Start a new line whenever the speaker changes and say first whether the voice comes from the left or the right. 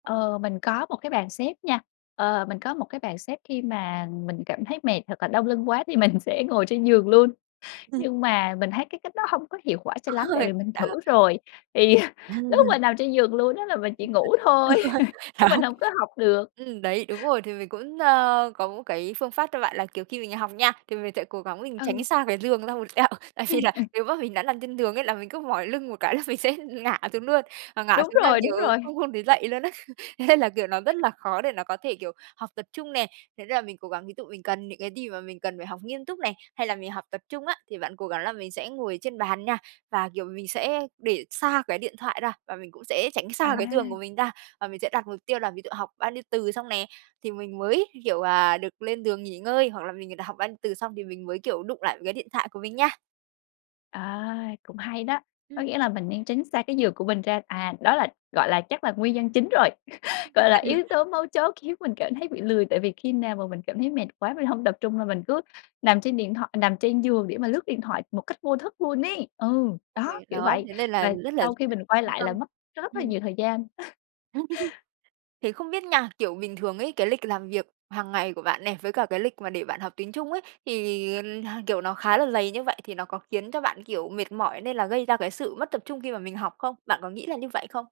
left: Ờ, mình có một cái bàn xếp nha, ờ, mình có một cái bàn xếp, khi mà mình cảm thấy mệt hoặc là đau lưng quá thì mình sẽ ngồi trên giường luôn.
right: Ừm.
left: Nhưng mà mình thấy cái cách đó hông có hiệu quả cho lắm, tại
right: Hơi
left: vì mình
right: à.
left: thử rồi, thì lúc mà nằm trên giường luôn á, là mình chỉ ngủ thôi
right: Được rồi,
left: chứ
right: đó.
left: mình hông có học được.
right: Ừm, đấy! Đúng rồi. Thì mình cũng, ơ, có cái phương pháp cho bạn là, kiểu, khi mình học nha, thì mình sẽ cố gắng mình tránh
left: Ừ.
right: xa cái giường ra một tẹo. Tại
left: Ừm,
right: vì là
left: ừm.
right: nếu mà mình đã nằm trên giường ấy, là mình cứ mỏi lưng một cái là mình sẽ ngã xuống luôn, mà ngã
left: Đúng
right: xuống là,
left: rồi, đúng
right: kiểu,
left: rồi!
right: không không thể dậy luôn á. Thế là, kiểu, nó rất là khó để nó có thể, kiểu, học tập trung nè, thành ra là mình cố gắng. Ví dụ mình cần những cái gì mà mình cần phải học nghiêm túc này, hay là mình học tập trung á, thì bạn cố gắng là mình sẽ ngồi trên bàn nha. Và, kiểu, mình sẽ để xa cái điện thoại ra, và mình cũng sẽ tránh xa cái giường của
left: À.
right: mình ra. Và mình sẽ đặt mục tiêu là ví dụ học bao nhiêu từ xong nè, thì mình mới, kiểu, à, được lên giường nghỉ ngơi. Hoặc là mình đã học bao nhiêu từ xong thì mình mới, kiểu, đụng lại cái điện thoại của mình nha.
left: À, cũng hay đó! Có
right: Ừm.
left: nghĩa là mình nên tránh xa cái giường của mình ra. À, đó là, gọi là, chắc là nguyên nhân chính rồi, gọi là yếu tố mấu chốt khiến mình cảm thấy bị lười. Tại vì khi nào mà mình cảm thấy mệt quá, mình hông tập trung là mình cứ nằm trên điện thoại nằm trên giường để mà lướt điện thoại một cách vô thức luôn ấy. Ừ,
right: Xong
left: đó!
right: rồi,
left: Kiểu
right: đó,
left: vậy
right: thế nên là
left: và
right: rất là d
left: sau khi mình quay
right: phân
left: lại
right: tâm.
left: là mất rất là
right: Ừm.
left: nhiều thời gian.
right: Thế không biết nha, kiểu, bình thường ấy, cái lịch làm việc hằng ngày của bạn này, với cả cái lịch mà để bạn học tiếng Trung ấy, thì, kiểu, nó khá là dày như vậy thì nó có khiến cho bạn, kiểu, mệt mỏi, nên là gây ra cái sự mất tập trung khi mà mình học không? Bạn có nghĩ là như vậy không?